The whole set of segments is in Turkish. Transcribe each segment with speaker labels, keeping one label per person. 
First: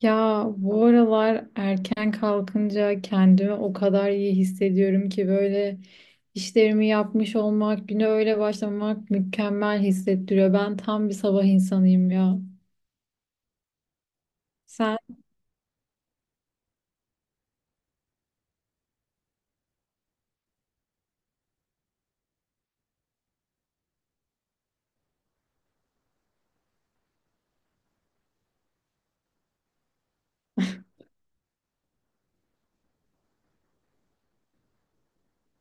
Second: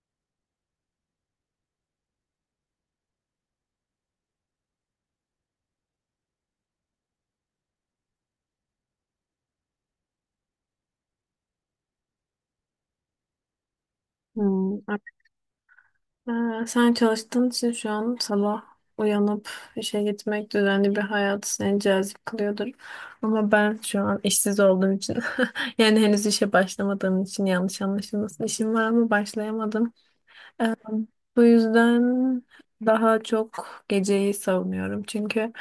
Speaker 1: Ya bu aralar erken kalkınca kendimi o kadar iyi hissediyorum ki böyle işlerimi yapmış olmak, güne öyle başlamak mükemmel hissettiriyor. Ben tam bir sabah insanıyım ya.
Speaker 2: Hmm.
Speaker 1: Sen.
Speaker 2: Sen çalıştığın için şu an sabah uyanıp işe gitmek düzenli bir hayat seni cazip kılıyordur. Ama ben şu an işsiz olduğum için yani henüz işe başlamadığım için yanlış anlaşılmasın. İşim var ama başlayamadım. Bu yüzden daha çok geceyi savunuyorum. Çünkü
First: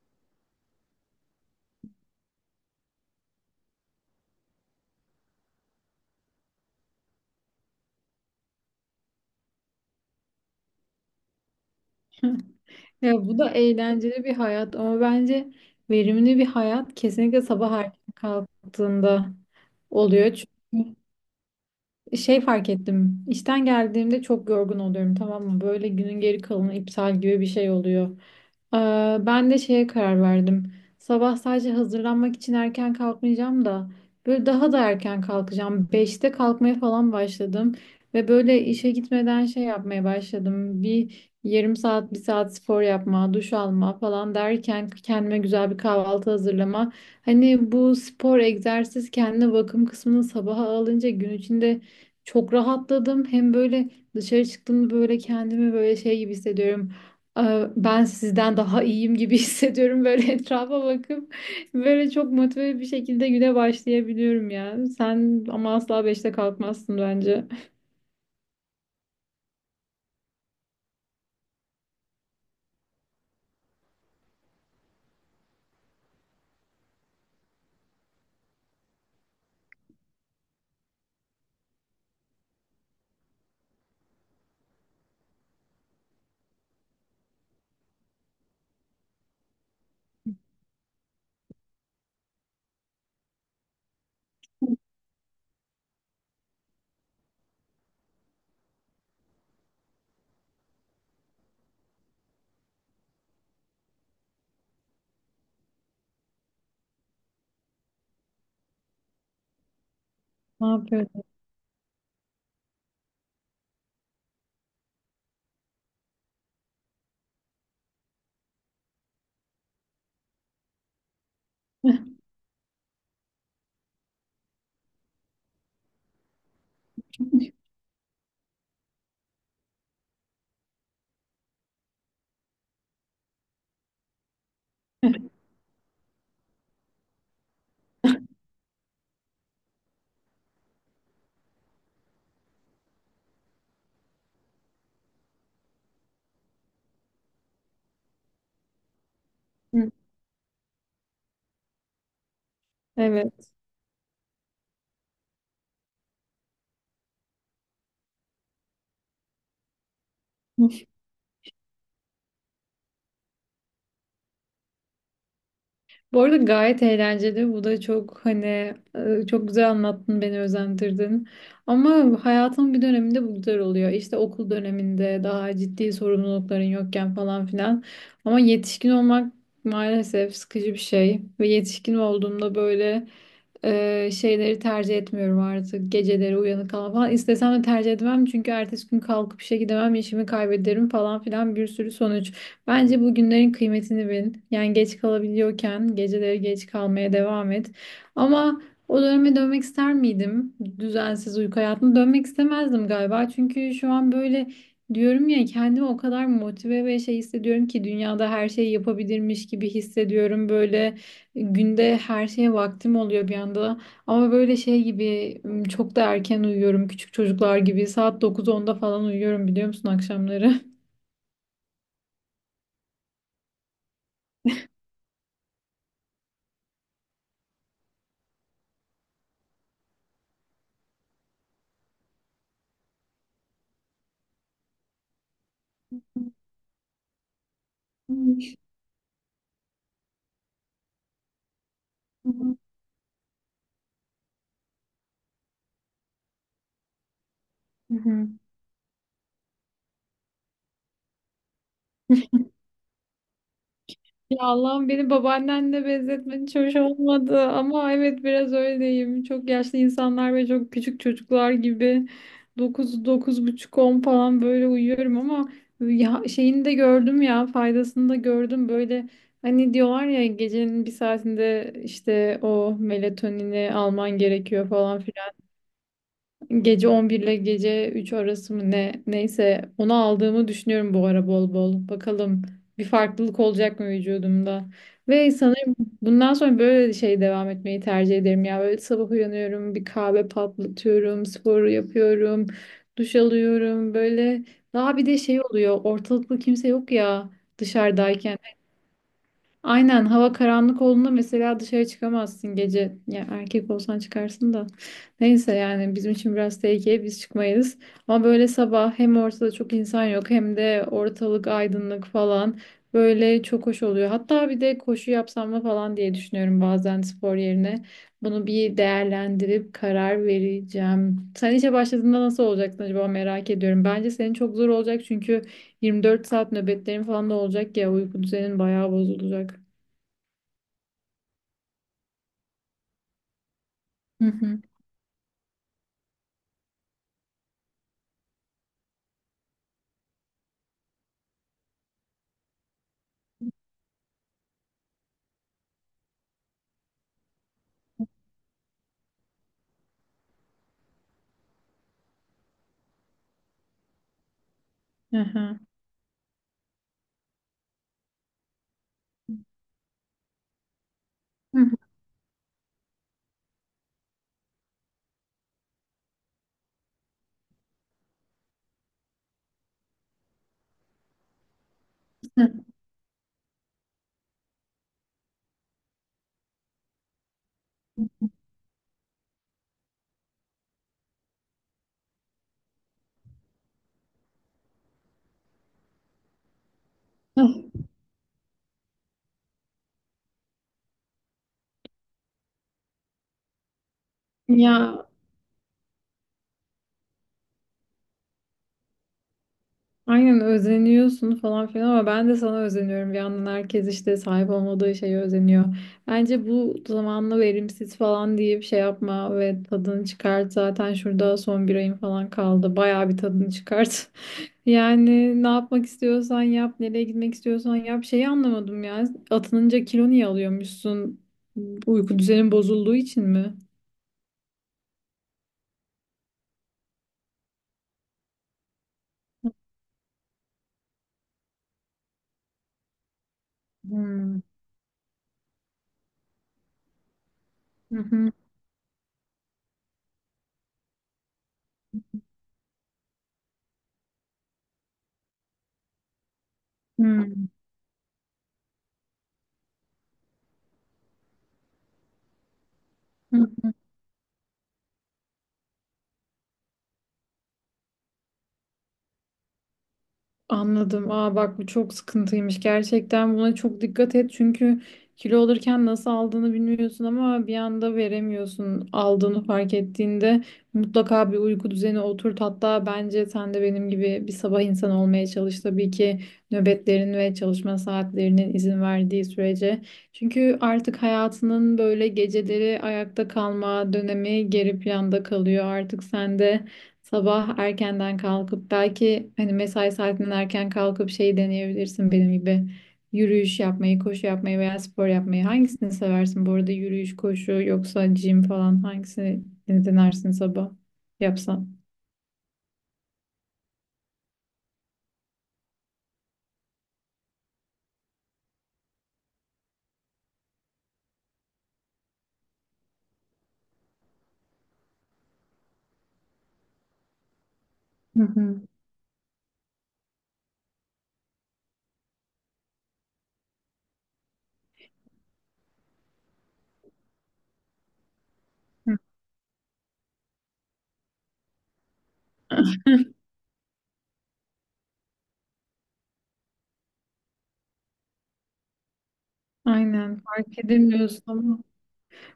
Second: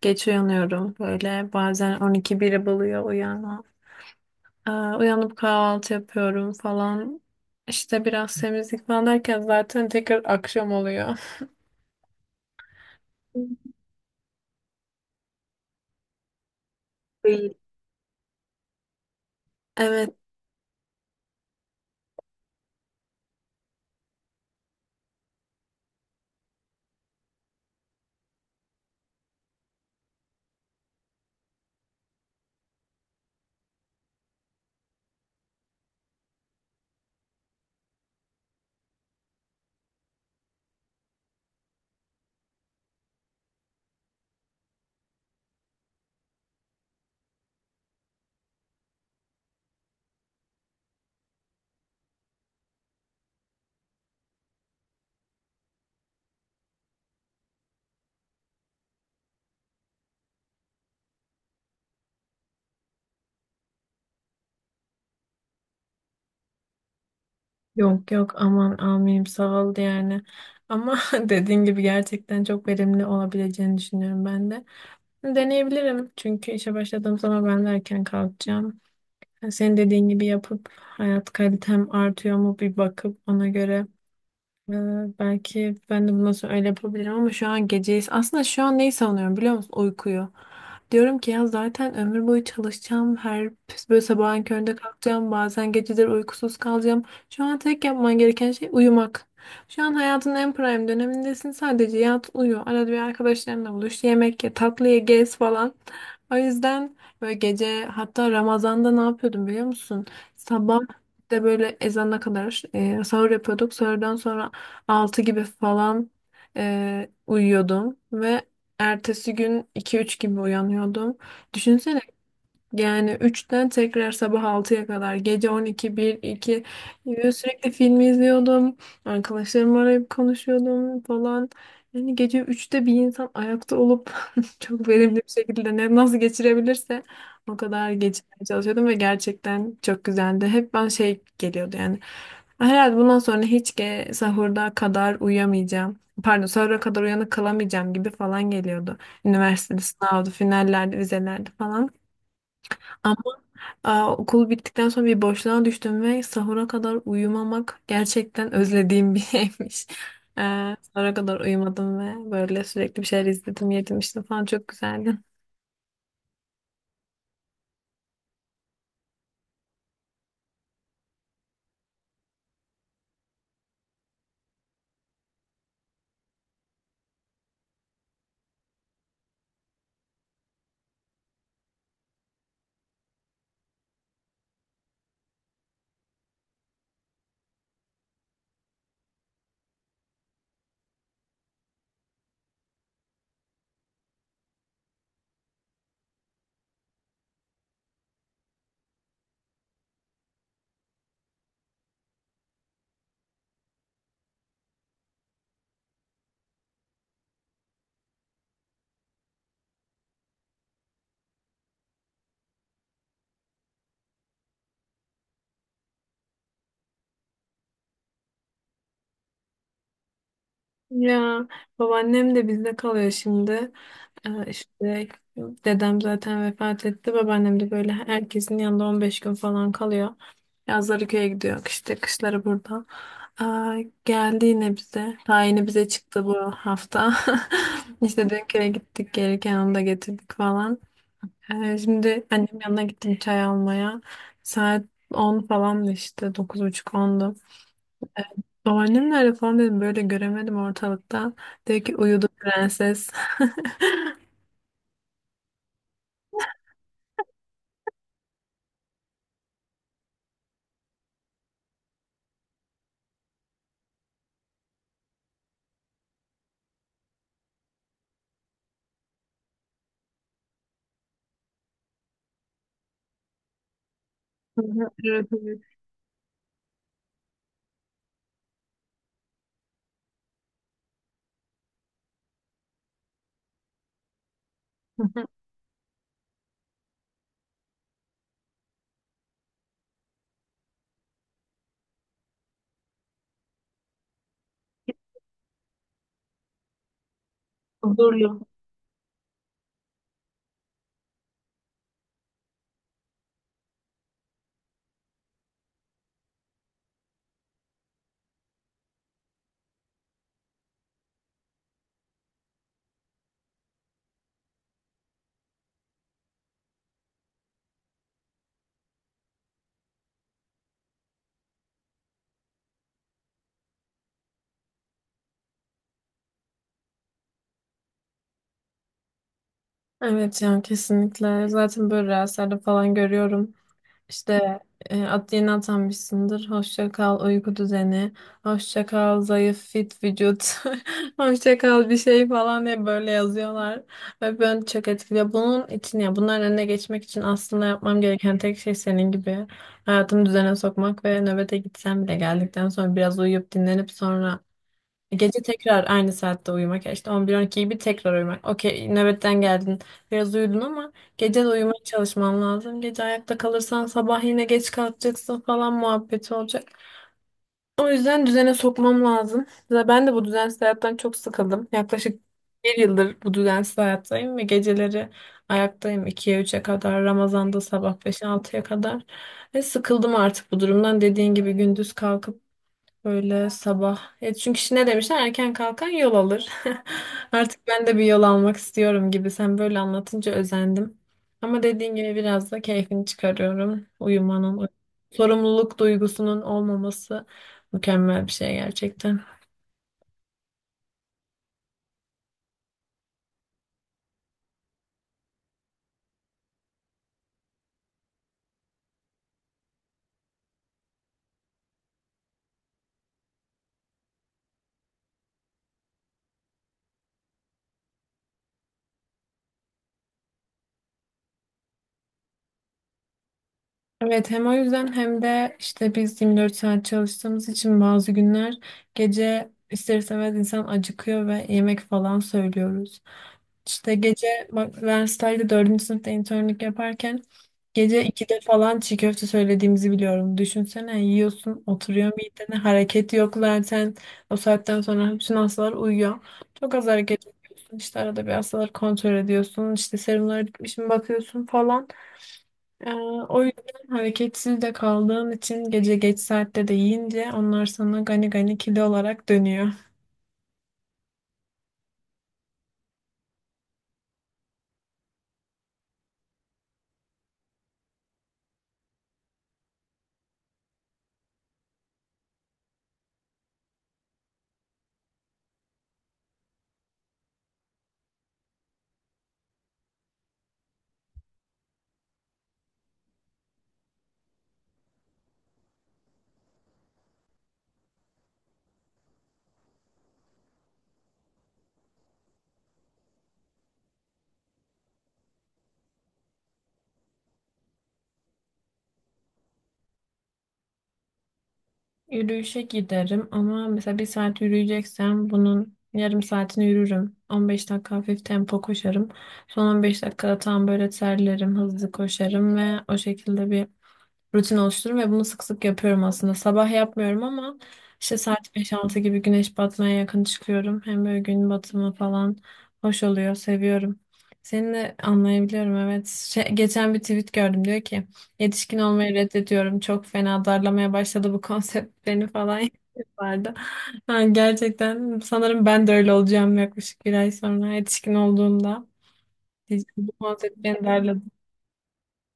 Speaker 2: geç uyanıyorum, böyle bazen 12 biri buluyor uyanma. Uyanıp kahvaltı yapıyorum falan. İşte biraz temizlik falan derken zaten tekrar akşam oluyor.
Speaker 1: Ya bu da eğlenceli bir hayat ama bence verimli bir hayat kesinlikle sabah erken kalktığında
Speaker 2: Evet.
Speaker 1: oluyor. Çünkü şey fark ettim. İşten geldiğimde çok yorgun oluyorum, tamam mı? Böyle günün geri kalanı iptal gibi bir şey oluyor. Ee, Ben de şeye karar verdim. Sabah sadece hazırlanmak için erken kalkmayacağım da böyle daha da erken kalkacağım. Beşte kalkmaya falan başladım ve böyle işe gitmeden şey yapmaya başladım. Bir yarım saat, bir saat spor yapma, duş alma falan derken kendime güzel bir kahvaltı hazırlama. Hani bu spor, egzersiz, kendine bakım kısmını sabaha alınca gün içinde çok rahatladım. Hem böyle dışarı çıktığımda böyle kendimi böyle şey gibi hissediyorum. Ben sizden daha iyiyim gibi hissediyorum, böyle etrafa bakıp böyle çok motive bir şekilde güne başlayabiliyorum ya. Sen ama asla beşte kalkmazsın bence.
Speaker 2: Yok yok, aman amirim, sağ ol yani. Ama dediğin gibi gerçekten çok verimli olabileceğini düşünüyorum ben de. Deneyebilirim, çünkü işe başladığım zaman ben de erken kalkacağım. Yani senin dediğin gibi yapıp hayat kalitem artıyor mu bir bakıp ona göre. Ee, Belki ben de bundan sonra öyle yapabilirim, ama şu an geceyiz. Aslında şu an neyi savunuyorum biliyor musun? Uykuyu. Diyorum ki ya zaten ömür boyu çalışacağım. Her böyle sabahın köründe kalkacağım. Bazen geceleri uykusuz kalacağım. Şu an tek yapman gereken şey uyumak. Şu an hayatın en prime dönemindesin. Sadece yat, uyu. Arada bir arkadaşlarınla buluş. Yemek ye, tatlı ye, gez falan. O yüzden böyle gece, hatta Ramazan'da ne yapıyordum biliyor musun?
Speaker 1: Ne
Speaker 2: Sabah
Speaker 1: yapıyorsun?
Speaker 2: de böyle ezana kadar sahur yapıyorduk. Sahurdan sonra altı gibi falan uyuyordum ve ertesi gün iki üç gibi uyanıyordum. Düşünsene, yani üçten tekrar sabah altıya kadar, gece on iki bir iki gibi sürekli film izliyordum. Arkadaşlarımı arayıp konuşuyordum falan. Yani gece üçte bir insan ayakta olup çok verimli bir şekilde ne nasıl geçirebilirse o kadar geçirmeye çalışıyordum ve gerçekten çok güzeldi. Hep ben şey geliyordu yani. Herhalde bundan sonra hiç sahurda kadar uyuyamayacağım. Pardon, sahura kadar uyanık kalamayacağım gibi falan geliyordu. Üniversitede sınavdı, finallerde, vizelerde falan.
Speaker 1: Evet.
Speaker 2: Aa, okul bittikten sonra bir boşluğa düştüm ve sahura kadar uyumamak gerçekten özlediğim bir şeymiş. Sahura kadar uyumadım ve böyle sürekli bir şeyler izledim, yedim işte falan, çok güzeldi.
Speaker 1: Bu arada gayet eğlenceli. Bu da çok hani çok güzel anlattın, beni özendirdin. Ama hayatın bir döneminde bu güzel oluyor. İşte okul döneminde daha ciddi sorumlulukların yokken falan filan. Ama yetişkin olmak maalesef sıkıcı bir şey. Ve yetişkin olduğumda böyle şeyleri tercih etmiyorum artık. Geceleri uyanık kalma falan. İstesem de tercih etmem. Çünkü ertesi gün kalkıp işe gidemem, işimi kaybederim falan filan, bir sürü sonuç. Bence bugünlerin kıymetini bil. Yani geç kalabiliyorken geceleri geç kalmaya devam et. Ama o döneme dönmek ister miydim? Düzensiz uyku hayatına dönmek istemezdim galiba. Çünkü şu an böyle diyorum ya, kendimi o kadar motive ve şey hissediyorum ki dünyada her şeyi yapabilirmiş gibi hissediyorum. Böyle günde her şeye vaktim oluyor bir anda. Ama böyle şey gibi çok da erken uyuyorum. Küçük çocuklar gibi saat 9-10'da falan uyuyorum, biliyor musun, akşamları?
Speaker 2: Ya, babaannem de bizde kalıyor şimdi. İşte dedem zaten vefat etti. Babaannem de böyle herkesin yanında 15 gün falan kalıyor. Yazları köye gidiyor, işte kışları burada. Aa, geldi yine bize. Tayini bize çıktı bu hafta. İşte dün köye gittik. Gelirken onu da getirdik falan. Şimdi annem yanına gittim çay almaya. Saat 10 falan işte. 9.30-10'du.
Speaker 1: Hı hı.
Speaker 2: Babaannem nerede falan dedim, böyle göremedim ortalıkta. Dedi ki uyudu prenses.
Speaker 1: Ya Allah'ım, beni babaannenle benzetmen hiç hoş olmadı ama evet, biraz öyleyim. Çok yaşlı insanlar ve çok küçük çocuklar gibi 9-9,5-10 falan böyle uyuyorum ama ya şeyini de gördüm ya, faydasını da gördüm. Böyle hani diyorlar ya, gecenin bir saatinde işte o melatonini alman
Speaker 2: Hı
Speaker 1: gerekiyor
Speaker 2: hı.
Speaker 1: falan.
Speaker 2: Evet, evet.
Speaker 1: Gece 11 ile gece 3 arası mı ne, neyse onu aldığımı düşünüyorum bu ara bol bol. Bakalım bir farklılık olacak mı vücudumda? Ve sanırım bundan sonra böyle şey devam etmeyi tercih ederim ya. Böyle sabah uyanıyorum, bir kahve patlatıyorum, sporu yapıyorum, duş alıyorum. Böyle daha bir de şey oluyor. Ortalıkta kimse yok ya dışarıdayken.
Speaker 2: Huzurlu.
Speaker 1: Aynen, hava karanlık olduğunda mesela dışarı çıkamazsın gece. Ya erkek olsan çıkarsın da. Neyse, yani bizim için biraz tehlikeli, biz çıkmayız. Ama böyle sabah hem ortada çok insan yok hem de ortalık aydınlık falan. Böyle çok hoş oluyor. Hatta bir de koşu yapsam mı falan diye düşünüyorum bazen, spor yerine. Bunu bir değerlendirip karar vereceğim. Sen işe başladığında nasıl olacaksın acaba, merak ediyorum. Bence senin çok zor olacak çünkü 24 saat nöbetlerin falan da olacak ya, uyku düzenin bayağı bozulacak.
Speaker 2: Evet yani kesinlikle. Zaten böyle rüyalarda falan görüyorum.
Speaker 1: Hı hı.
Speaker 2: İşte at yeni atanmışsındır. Hoşça kal uyku düzeni. Hoşça kal zayıf fit vücut. Hoşça kal bir şey falan diye böyle yazıyorlar. Ve beni çok etkiliyor. Bunun için, ya bunların önüne geçmek için aslında yapmam gereken tek şey senin gibi hayatımı düzene sokmak ve nöbete gitsem bile geldikten sonra biraz uyuyup dinlenip sonra
Speaker 1: Hı
Speaker 2: gece
Speaker 1: hı.
Speaker 2: tekrar aynı saatte uyumak. Ya işte 11-12 gibi tekrar uyumak. Okey, nöbetten geldin. Biraz uyudun, ama gece de
Speaker 1: Hı
Speaker 2: uyumaya çalışman lazım. Gece ayakta kalırsan sabah yine geç kalkacaksın falan muhabbeti olacak. O yüzden düzene sokmam lazım. Ve ben de bu düzensiz hayattan çok sıkıldım. Yaklaşık
Speaker 1: hı.
Speaker 2: bir yıldır bu düzensiz hayattayım ve geceleri ayaktayım 2'ye 3'e kadar. Ramazan'da sabah 5'e 6'ya kadar. Ve sıkıldım artık bu durumdan. Dediğin gibi gündüz kalkıp böyle sabah. E çünkü işte ne demişler? Erken kalkan yol alır. Artık
Speaker 1: Ah.
Speaker 2: ben de bir yol almak istiyorum gibi. Sen böyle anlatınca özendim. Ama dediğin gibi biraz da keyfini çıkarıyorum. Uyumanın,
Speaker 1: Ya
Speaker 2: sorumluluk duygusunun olmaması mükemmel bir şey gerçekten.
Speaker 1: aynen, özeniyorsun falan filan ama ben de sana özeniyorum. Bir yandan herkes işte sahip olmadığı şeye özeniyor. Bence bu zamanla verimsiz falan deyip şey yapma ve tadını çıkart. Zaten şurada son bir ayın falan kaldı. Bayağı bir tadını çıkart. Yani ne yapmak istiyorsan yap, nereye gitmek istiyorsan yap. Şeyi anlamadım ya. Atınınca kilo niye alıyormuşsun? Uyku düzenin bozulduğu için mi?
Speaker 2: Evet, hem o yüzden hem de işte biz 24 saat çalıştığımız için bazı günler gece ister istemez insan acıkıyor ve yemek falan söylüyoruz. İşte gece,
Speaker 1: Hmm.
Speaker 2: bak üniversitede dördüncü sınıfta internlik yaparken
Speaker 1: Hı
Speaker 2: gece
Speaker 1: hı.
Speaker 2: 2'de falan çiğ köfte söylediğimizi biliyorum. Düşünsene, yiyorsun, oturuyor midene, hareket yok zaten o saatten sonra bütün hastalar uyuyor. Çok az hareket yapıyorsun, işte arada bir hastaları kontrol ediyorsun, işte serumlara gitmiş mi bakıyorsun falan. Ee, O
Speaker 1: Hmm.
Speaker 2: yüzden hareketsiz de kaldığın için gece geç saatte de yiyince onlar sana gani gani kilo olarak dönüyor.
Speaker 1: Anladım. Aa bak, bu çok sıkıntıymış. Gerçekten buna çok dikkat et. Çünkü kilo alırken nasıl aldığını bilmiyorsun ama bir anda veremiyorsun. Aldığını fark ettiğinde mutlaka bir uyku düzeni oturt. Hatta bence sen de benim gibi bir sabah insanı olmaya çalış. Tabii ki nöbetlerin ve çalışma saatlerinin izin verdiği sürece. Çünkü artık hayatının böyle geceleri ayakta kalma dönemi geri planda kalıyor. Artık sen de sabah erkenden kalkıp belki hani mesai saatinden erken kalkıp şey deneyebilirsin, benim gibi. Yürüyüş yapmayı, koşu yapmayı veya spor yapmayı. Hangisini seversin bu arada? Yürüyüş, koşu yoksa gym falan, hangisini denersin sabah yapsan?
Speaker 2: Yürüyüşe giderim ama mesela bir saat yürüyeceksem bunun yarım saatini yürürüm. 15 dakika hafif tempo koşarım. Son 15 dakikada tam böyle terlerim, hızlı koşarım ve o şekilde bir rutin oluştururum ve bunu sık sık yapıyorum aslında. Sabah yapmıyorum ama işte
Speaker 1: Hı
Speaker 2: saat
Speaker 1: hı.
Speaker 2: beş altı gibi güneş batmaya yakın çıkıyorum. Hem böyle gün batımı falan hoş oluyor, seviyorum. Seni de anlayabiliyorum, evet. Şey, geçen bir tweet gördüm, diyor ki yetişkin olmayı reddediyorum. Çok fena darlamaya başladı bu konsept beni falan vardı. Ha, gerçekten sanırım ben de öyle olacağım yaklaşık bir ay sonra yetişkin olduğumda. Bu
Speaker 1: Aynen,
Speaker 2: konsept
Speaker 1: fark
Speaker 2: beni darladı.
Speaker 1: edemiyorsun.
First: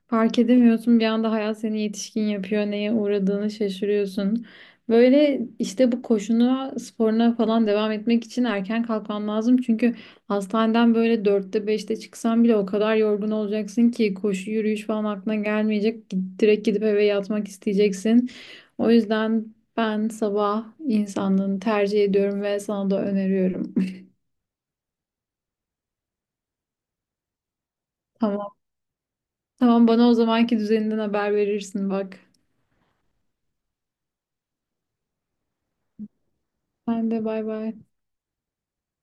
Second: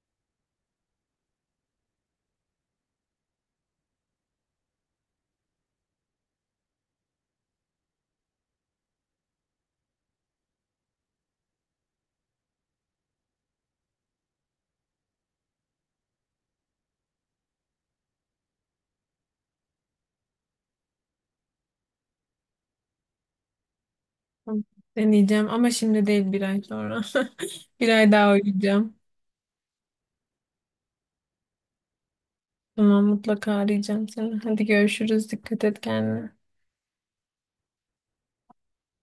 Speaker 1: Fark edemiyorsun, bir anda hayat seni yetişkin yapıyor, neye uğradığını şaşırıyorsun. Böyle işte bu koşuna sporuna falan devam etmek için erken kalkman lazım. Çünkü hastaneden böyle dörtte beşte çıksan bile o kadar yorgun olacaksın ki koşu yürüyüş falan aklına gelmeyecek. Direkt gidip eve yatmak isteyeceksin. O yüzden ben sabah insanlığını tercih ediyorum ve sana da öneriyorum.
Speaker 2: Tamam. Deneyeceğim ama şimdi değil, bir ay sonra. Bir ay daha
Speaker 1: Tamam.
Speaker 2: uyuyacağım.
Speaker 1: Tamam, bana o zamanki düzeninden haber verirsin bak.
Speaker 2: Tamam, mutlaka arayacağım seni. Hadi görüşürüz. Dikkat et kendine.
Speaker 1: Ben de, bay bay.